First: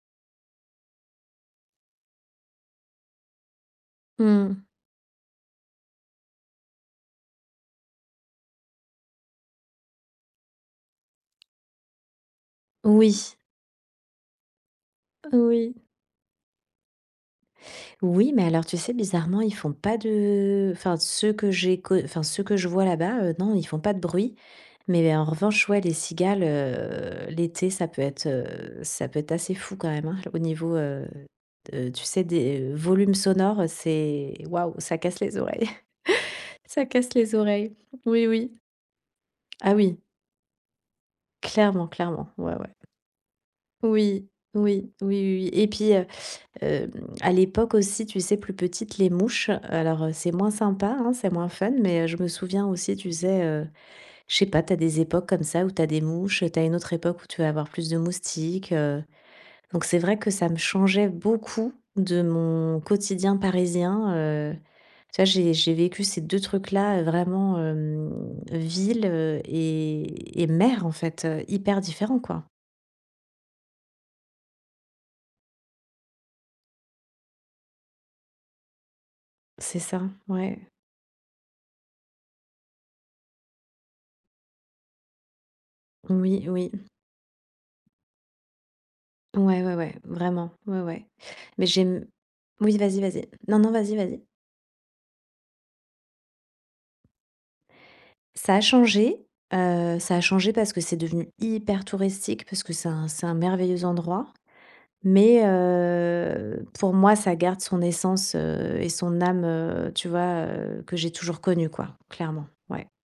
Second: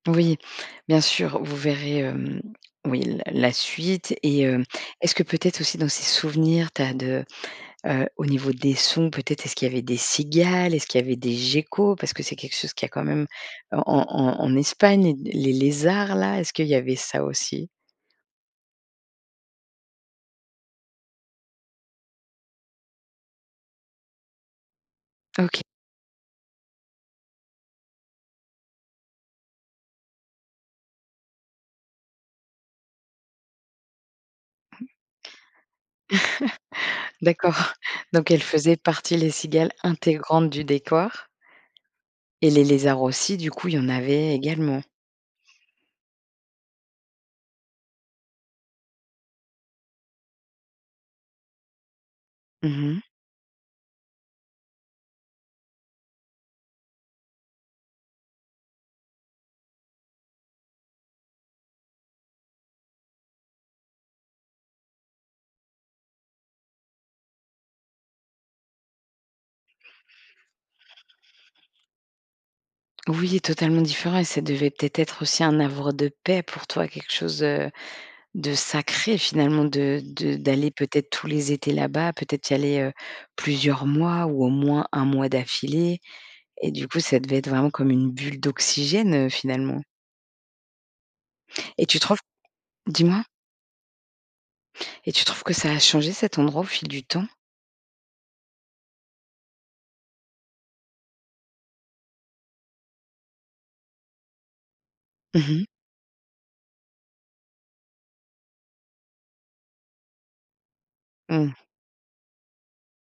Oui. Bien sûr, vous verrez, hem, oui, la la suite Mmh et mh. heu, est-ce que, peut-être, aussi, dans ces souvenirs, tu as de, heu, au niveau des sons, peut-être, est-ce qu'il y avait des cigales? Est-ce qu'il y avait des geckos? Parce que c'est quelque chose qu'il y a, quand même, Oui. heu, en en en en Espagne. Les Oui. lézards-là? Est-ce qu'il y avait ça, aussi? Oui, mais alors, tu sais, bizarrement, ils font pas de enfin, ceux que j'ai co enfin, ceux que je vois là-bas, heu, non, ils font pas de bruit. Mais mais en OK. revanche, ouais, les cigales, heu, l'été, ça peut être, heu, ça peut être assez fou quand même, hein, au niveau, heu heu, tu sais, des, heu, volumes sonores, c'est waouh! Ça casse les oreilles. Ça casse les D'accord. oreilles. Oui, Donc elles oui. faisaient partie, les cigales, Ah oui! intégrante du décor Clairement, clairement. et Ouais, les ouais. lézards aussi, du coup, il y en Oui. Oui. avait également? Oui, oui, oui et puis, heu, hem, à l'époque, aussi, tu sais, plus petite, les mouches, alors, heu, c'est moins sympa, hein, c'est moins fun. Mais, heu, je me souviens, Mmh aussi, mh. tu sais, heu, je sais pas, tu as des époques comme ça où tu as des mouches. Tu as une autre époque où tu vas avoir plus de moustiques. Heu, donc c'est vrai que ça me changeait beaucoup de mon quotidien parisien, heu. Tu vois, j'ai j'ai vécu ces 2 trucs-là, heu, vraiment, hem, villes, heu et et mer, en fait, heu. Hyper différents, quoi. Oui, totalement différent et ça devait, peut-être, être aussi un havre de paix pour toi, quelque chose, heu, de sacré, finalement, C'est de ça. de d'aller, Ouais. peut être, tous les étés là-bas, peut être y aller, heu, plusieurs mois ou au moins, 1 mois d'affilée Oui, et oui. du coup, ça devait être vraiment comme une bulle d'oxygène, heu, Ouais, ouais, finalement ouais, vraiment, ouais, ouais. Mais et tu j'aime trouves Oui, vas-y, Dis-moi vas-y. Non, non, vas-y, vas-y. et tu trouves que ça a changé cet endroit, au fil du temps? Ça a changé. Heu, ça a changé parce que c'est devenu hyper touristique, parce que c'est un c'est un merveilleux endroit. Mmh Mais mh. heu, pour moi, ça garde son essence, heu et son âme, heu, tu vois, heu, que j'ai toujours Mmh. connues, quoi, clairement. Ouais.